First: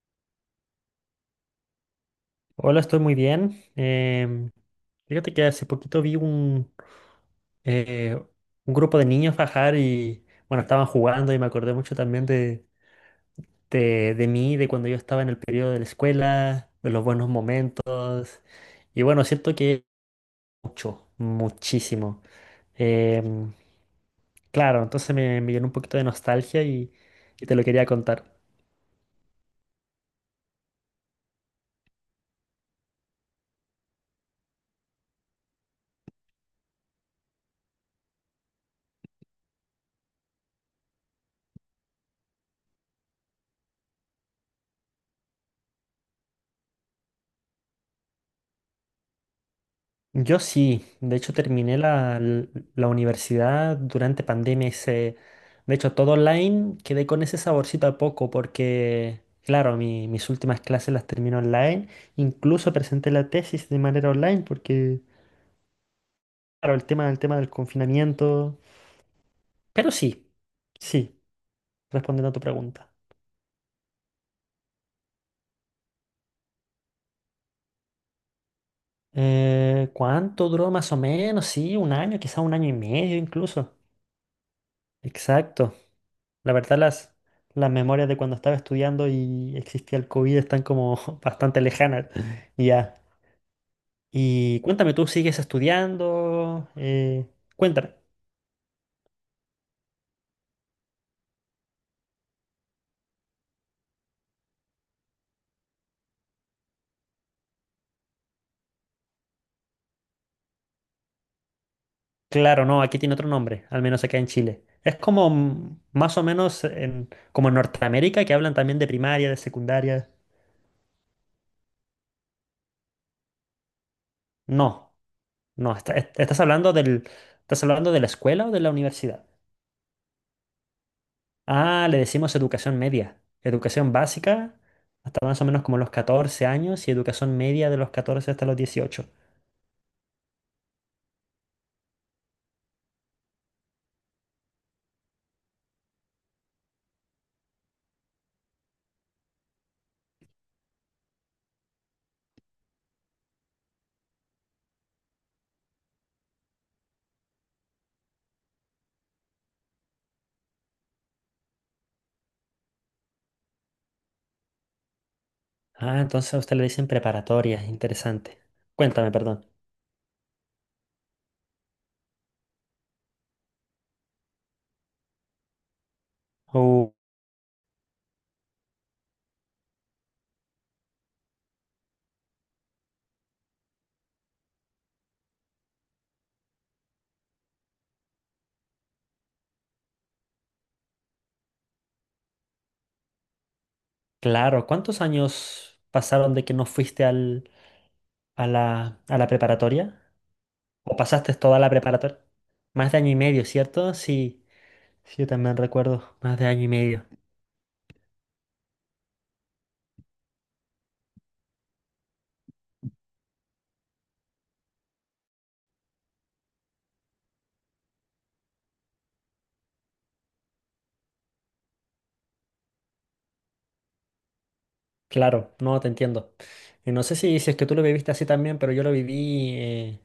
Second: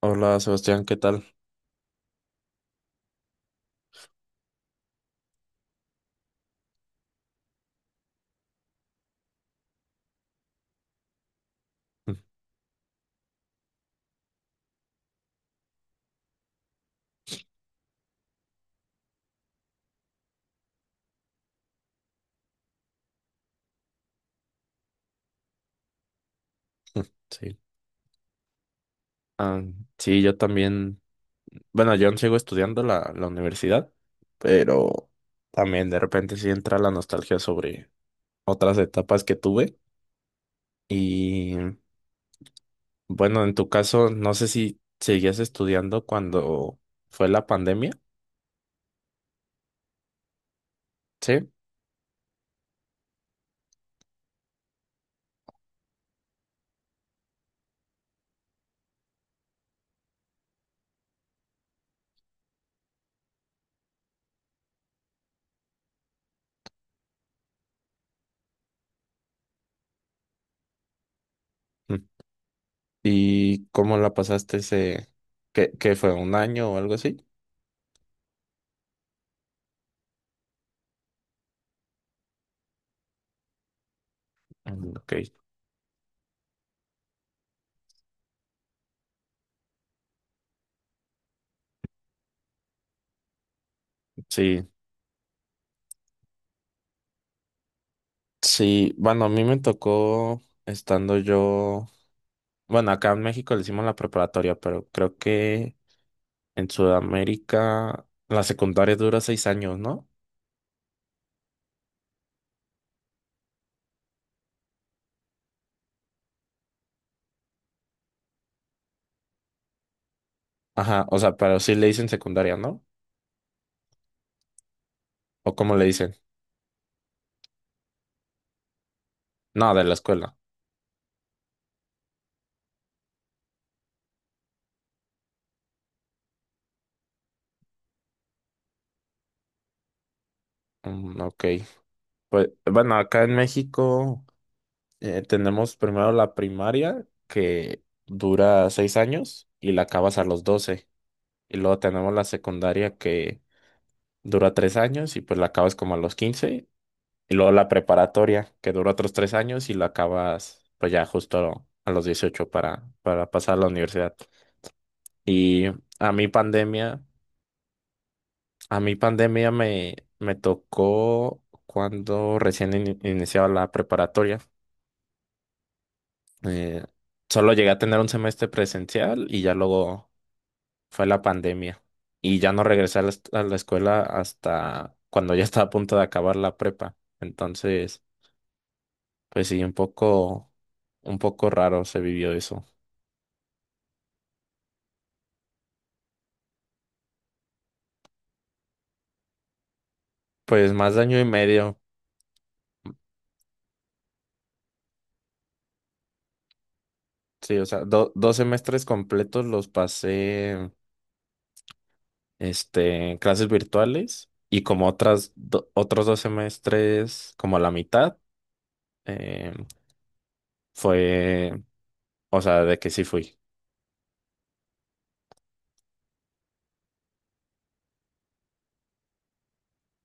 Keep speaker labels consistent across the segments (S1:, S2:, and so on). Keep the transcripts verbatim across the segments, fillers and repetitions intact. S1: Hola Sebastián, ¿qué tal?
S2: Hola, estoy muy bien. Em, fíjate que hace poquito vi un, eh, un grupo de niños bajar y, bueno, estaban jugando y me acordé mucho también de, de, de mí, de cuando yo estaba en el periodo de la escuela, de los buenos momentos. Y bueno, siento que mucho, muchísimo. Em, claro, entonces me, me llenó un poquito de nostalgia y, y te
S1: Sí.
S2: lo quería contar.
S1: Ah, sí, yo también. Bueno, yo aún sigo estudiando la, la universidad, pero también de repente sí entra la nostalgia sobre otras etapas que tuve. Y bueno, en tu caso, no sé si seguías estudiando cuando fue la pandemia.
S2: Yo sí, de hecho
S1: Sí.
S2: terminé la, l- la universidad durante pandemia, hice, de hecho todo online, quedé con ese saborcito a poco porque, claro, mi- mis últimas clases las terminé online, incluso presenté la tesis de manera online porque, claro, el tema, el tema del confinamiento, pero sí, sí,
S1: Mm.
S2: respondiendo a tu pregunta.
S1: ¿Y cómo la pasaste ese, qué, qué fue, un año o algo así?
S2: Eh, ¿cuánto duró más o menos? Sí, un año, quizá un año y medio incluso.
S1: Mm, ok,
S2: Exacto. La verdad, las, las memorias de cuando estaba estudiando y existía el COVID están como bastante lejanas. Y ya. Y
S1: sí,
S2: cuéntame, ¿tú sigues estudiando? Eh, cuéntame.
S1: sí, bueno, a mí me tocó estando yo. Bueno, acá en México le hicimos la preparatoria, pero creo que en Sudamérica la secundaria dura seis años, ¿no?
S2: Claro, no, aquí tiene otro nombre, al menos acá en Chile. Es como mm, más o menos en, como en Norteamérica, que hablan también de primaria, de secundaria.
S1: Ajá, o sea, pero sí le dicen secundaria, ¿no?
S2: No,
S1: ¿O cómo
S2: no,
S1: le
S2: está-
S1: dicen?
S2: est- estás hablando del, ¿estás hablando de la escuela o de la universidad?
S1: No, de la escuela.
S2: Ah, le decimos educación media. Educación básica hasta más o menos como los catorce años y educación media de los catorce hasta los dieciocho.
S1: Mm, ok. Pues bueno, acá en México eh, tenemos primero la primaria, que dura seis años y la acabas a los doce. Y luego tenemos la secundaria que dura tres años y pues la acabas como a los quince. Y luego la preparatoria, que dura otros tres años y lo acabas, pues ya justo a los dieciocho para, para pasar a la universidad. Y
S2: Ah,
S1: a mi
S2: entonces a usted le dicen
S1: pandemia,
S2: preparatoria, interesante.
S1: a mi
S2: Cuéntame, perdón.
S1: pandemia me, me tocó cuando recién in- iniciaba la preparatoria. Eh,
S2: Oh,
S1: Solo llegué a tener un semestre presencial y ya luego fue la pandemia. Y ya no regresé a la, est- a la escuela hasta cuando ya estaba a punto de acabar la prepa. Entonces. Pues sí, un poco, un poco raro se vivió eso.
S2: claro, ¿cuántos años pasaron de que no fuiste al, a la, a la preparatoria?
S1: Pues más
S2: ¿O
S1: de año y
S2: pasaste toda la
S1: medio.
S2: preparatoria? Más de año y medio, ¿cierto? Sí, sí, yo también recuerdo, más de año y medio.
S1: Sí, o sea, do- dos semestres completos los pasé, este, en clases virtuales y como otras, do- otros dos semestres, como la mitad, eh, fue, o sea, de que sí fui.
S2: Claro, no, te entiendo. Y no sé si, si es que tú lo viviste así también, pero yo lo viví... eh,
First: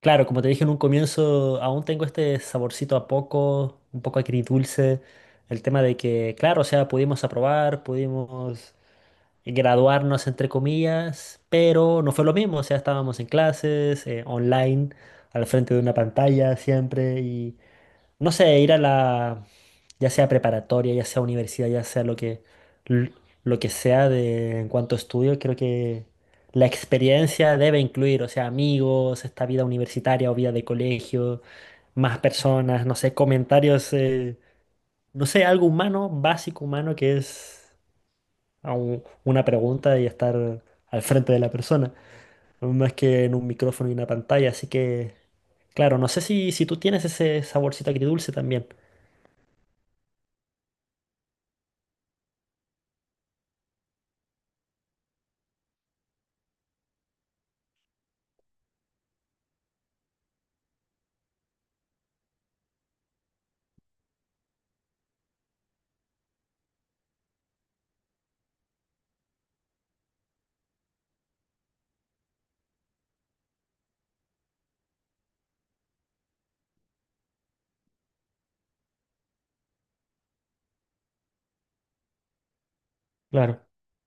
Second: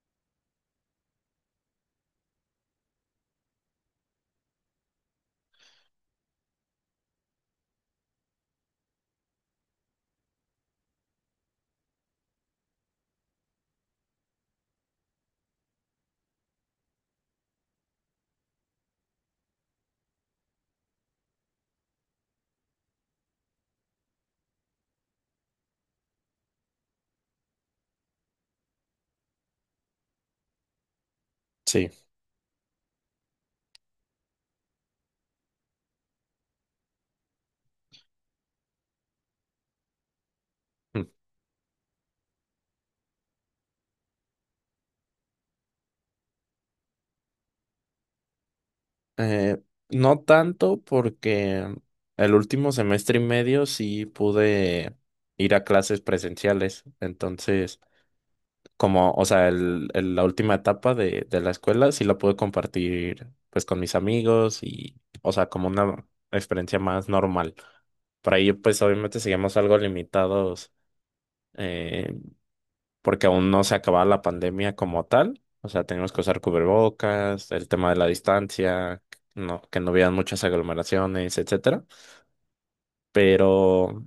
S2: Claro, como te dije en un comienzo, aún tengo este saborcito a poco, un poco agridulce. El tema de que, claro, o sea, pudimos aprobar, pudimos graduarnos, entre comillas, pero no fue lo mismo. O sea, estábamos en clases, eh, online, al frente de una pantalla siempre, y no sé, ir a la, ya sea preparatoria, ya sea universidad, ya sea lo que, l- lo que sea de, en cuanto a estudio, creo que la experiencia debe incluir, o sea, amigos, esta vida universitaria o vida de colegio,
S1: Sí.
S2: más personas, no sé, comentarios, eh, no sé, algo humano, básico humano, que es a un- una pregunta y estar al
S1: Mm.
S2: frente de la persona, más que en un micrófono y una pantalla, así que, claro, no sé si, si tú tienes ese saborcito agridulce también,
S1: Eh, no tanto porque el último semestre y medio sí pude ir a clases presenciales, entonces como, o sea, el- el- la última etapa de, de la escuela sí la pude compartir pues con mis amigos y, o sea, como una experiencia más normal. Por ahí pues obviamente seguimos algo limitados, eh, porque aún no se acababa la pandemia como tal. O sea, teníamos que usar cubrebocas, el tema de la distancia, no, que no hubieran muchas aglomeraciones, etcétera.
S2: claro.
S1: Pero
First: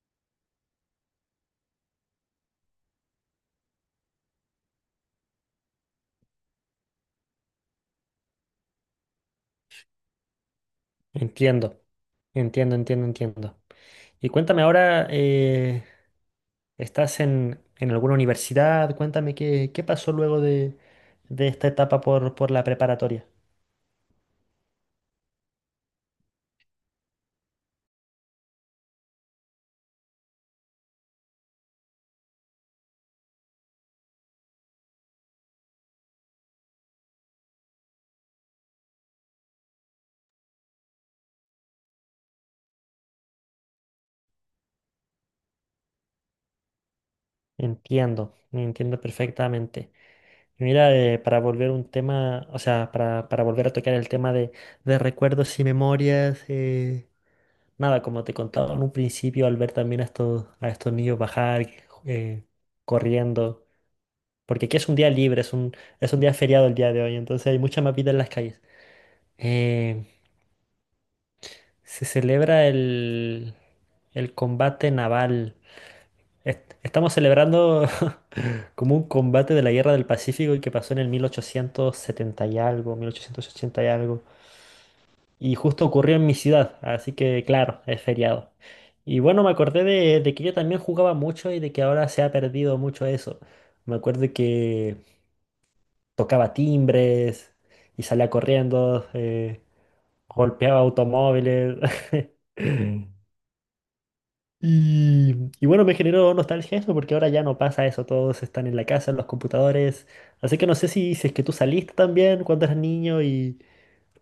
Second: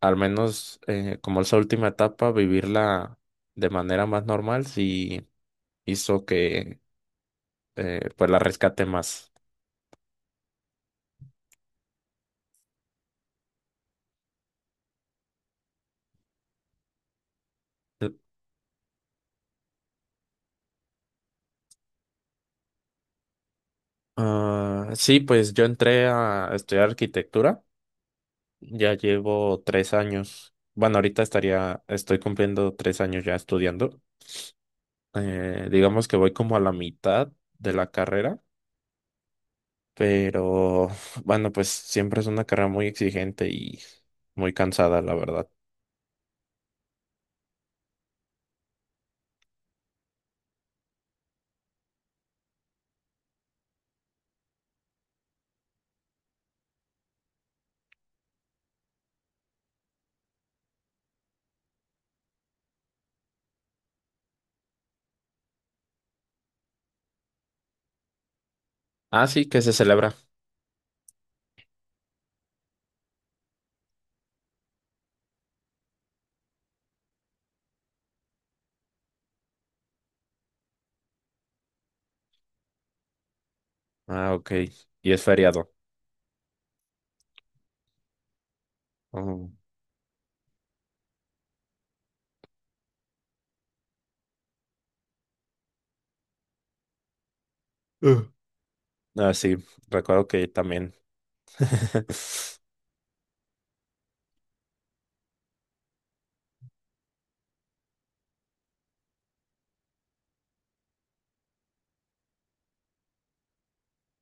S1: al menos, eh, como esa última etapa, vivirla de manera más normal, sí hizo que eh, pues la rescate más.
S2: Entiendo, entiendo, entiendo, entiendo. Y cuéntame ahora, eh, ¿estás en, en alguna universidad? Cuéntame qué, qué pasó luego de, de esta etapa por, por la preparatoria.
S1: Ah, sí, pues yo entré a estudiar arquitectura, ya llevo tres años. Bueno, ahorita estaría, estoy cumpliendo tres años ya estudiando. Eh, digamos que voy como a la mitad de la carrera, pero bueno, pues siempre es una carrera muy exigente y muy cansada, la verdad.
S2: Entiendo, entiendo perfectamente. Mira, eh, para volver un tema, o sea, para, para volver a tocar el tema de, de recuerdos y memorias, eh, nada, como te contaba en un principio, al ver también a estos, a estos niños bajar, eh, corriendo. Porque aquí es un día libre, es un, es un día feriado el día de hoy, entonces hay mucha más vida en las calles.
S1: Ah, sí, que se
S2: Eh,
S1: celebra.
S2: Se celebra el, el combate naval. Est- estamos celebrando como un combate de la Guerra del Pacífico y que pasó en el mil ochocientos setenta y algo, mil ochocientos ochenta y algo.
S1: Ah, ok. Y es
S2: Y
S1: feriado.
S2: justo ocurrió en mi ciudad, así que claro, es feriado. Y bueno,
S1: Oh.
S2: me acordé de, de que yo también jugaba mucho y de que ahora se ha perdido mucho eso. Me acuerdo que tocaba timbres y
S1: Uh.
S2: salía corriendo,
S1: Ah, sí,
S2: eh,
S1: recuerdo que
S2: golpeaba
S1: también.
S2: automóviles. Y, y bueno, me generó nostalgia eso porque ahora ya no pasa eso, todos están en la casa, en los computadores. Así que no sé si, si es que tú saliste también cuando eras niño y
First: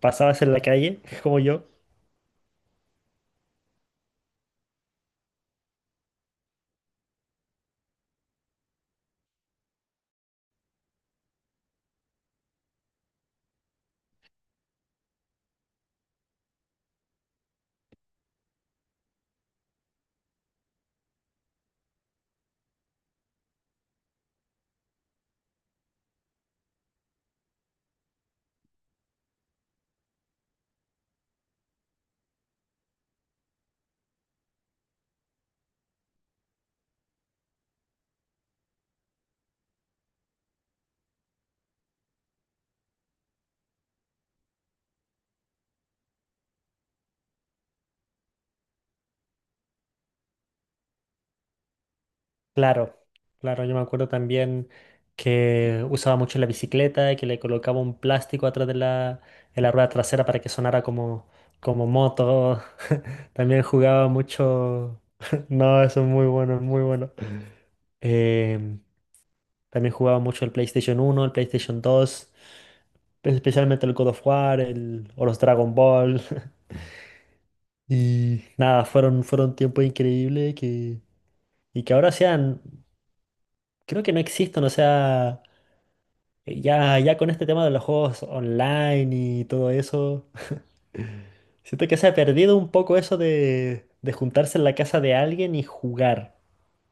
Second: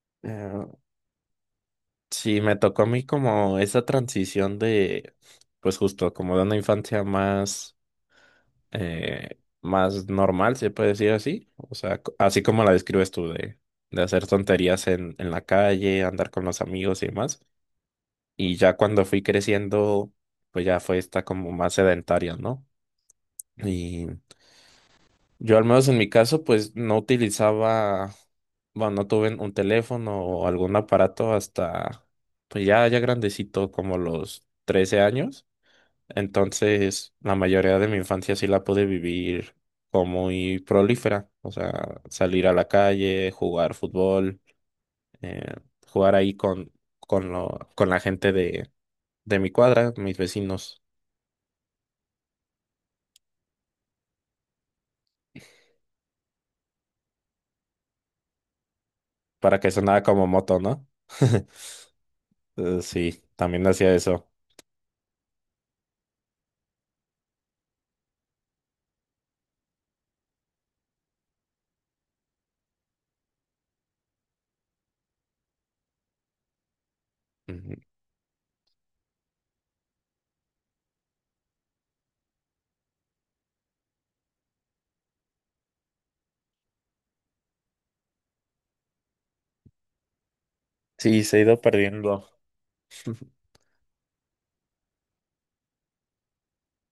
S2: pasabas en la
S1: Eh,
S2: calle, como yo.
S1: Sí, me tocó a mí como esa transición de, pues justo como de una infancia más, eh, más normal, se puede decir así, o sea, co- así como la describes tú, de, de hacer tonterías en, en la calle, andar con los amigos y demás, y ya cuando fui creciendo, pues ya fue esta como más sedentaria, ¿no? Yo al menos en mi caso, pues no utilizaba, bueno, no tuve un teléfono o algún aparato hasta, pues ya, ya grandecito, como los trece años. Entonces, la mayoría de mi infancia sí la pude vivir como muy prolífera, o sea, salir a la calle, jugar fútbol, eh, jugar ahí con, con, lo, con la gente de, de mi cuadra, mis vecinos,
S2: Claro, claro, yo me acuerdo también que usaba mucho la bicicleta y que le colocaba un plástico atrás de la,
S1: para
S2: de
S1: que
S2: la rueda
S1: sonara
S2: trasera
S1: como
S2: para que
S1: moto,
S2: sonara
S1: ¿no?
S2: como, como moto.
S1: Eh, Sí,
S2: También
S1: también hacía
S2: jugaba
S1: eso.
S2: mucho. No, eso es muy bueno, es muy bueno. Eh, También jugaba mucho el PlayStation uno, el PlayStation dos, pues, especialmente el God of War, el, o los Dragon Ball. Y nada, fueron, fueron tiempos increíbles que, y que ahora sean, creo que no existen, o sea. Eh, Ya, ya con este tema de los juegos online y todo eso,
S1: Sí, se ha ido
S2: siento que se ha
S1: perdiendo.
S2: perdido un poco eso de, de juntarse en la casa de alguien y jugar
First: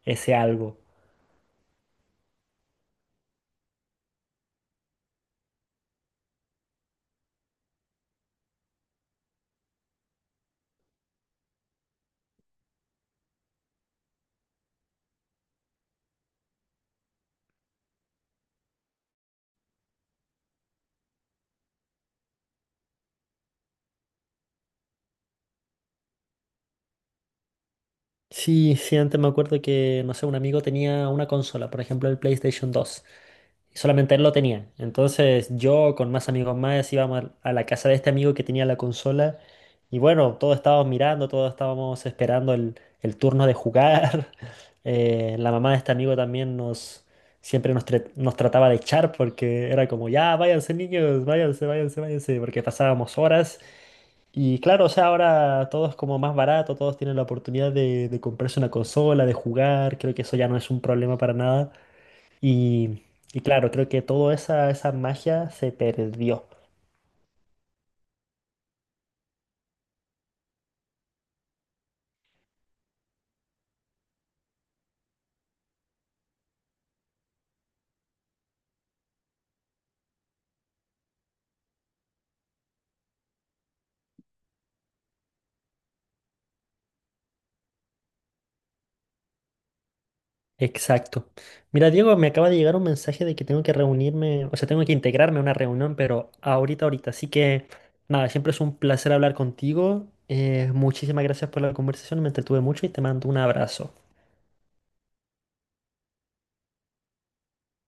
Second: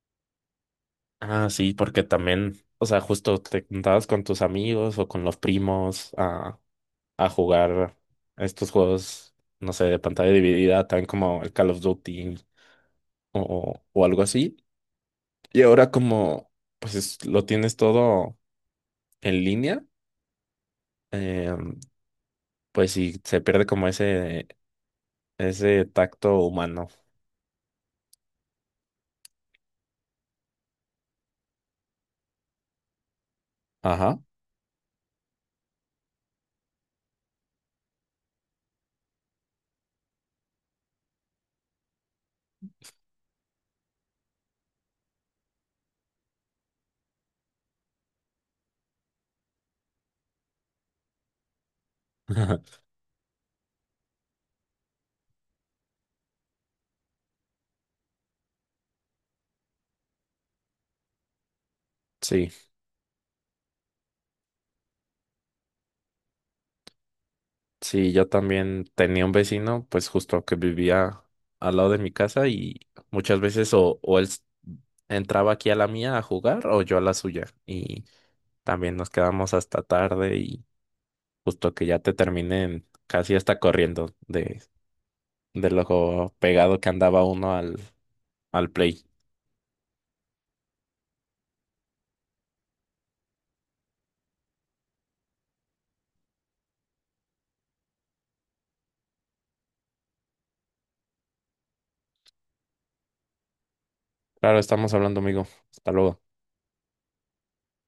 S2: ese algo.
S1: Ah, sí, porque también, o sea, justo te juntabas con tus amigos o con los primos a, a jugar estos juegos, no sé, de pantalla dividida, tan como el Call of Duty o, o algo así. Y ahora como, pues es- lo tienes todo en línea, eh, pues sí, se pierde como ese, ese tacto humano.
S2: Sí, sí, antes me acuerdo que, no sé, un amigo tenía una consola, por ejemplo el PlayStation dos, y solamente
S1: Ajá.
S2: él lo tenía. Entonces yo con más amigos más íbamos al- a la casa de este amigo que tenía la consola, y bueno, todos estábamos mirando, todos estábamos esperando el, el turno de jugar. Eh, la mamá de este amigo también nos, siempre nos, tra- nos trataba de echar porque era como, ya, váyanse niños, váyanse, váyanse, váyanse, porque pasábamos horas. Y claro, o sea, ahora todo es como más barato, todos tienen la oportunidad de, de comprarse una consola, de jugar, creo que eso ya no es un problema para nada.
S1: Sí.
S2: Y, y claro, creo que toda esa, esa magia se perdió.
S1: Sí, yo también tenía un vecino, pues justo que vivía al lado de mi casa y muchas veces o, o él s- entraba aquí a la mía a jugar o yo a la suya. Y también nos quedamos hasta tarde y justo que ya te terminen casi hasta corriendo de, de lo pegado que andaba uno al, al play.
S2: Exacto. Mira, Diego, me acaba de llegar un mensaje de que tengo que reunirme, o sea, tengo que integrarme a una reunión, pero ahorita, ahorita. Así que, nada, siempre es un placer hablar contigo. Eh, muchísimas gracias por la conversación, me entretuve mucho y te mando un abrazo.
S1: Claro, estamos hablando, amigo. Hasta luego.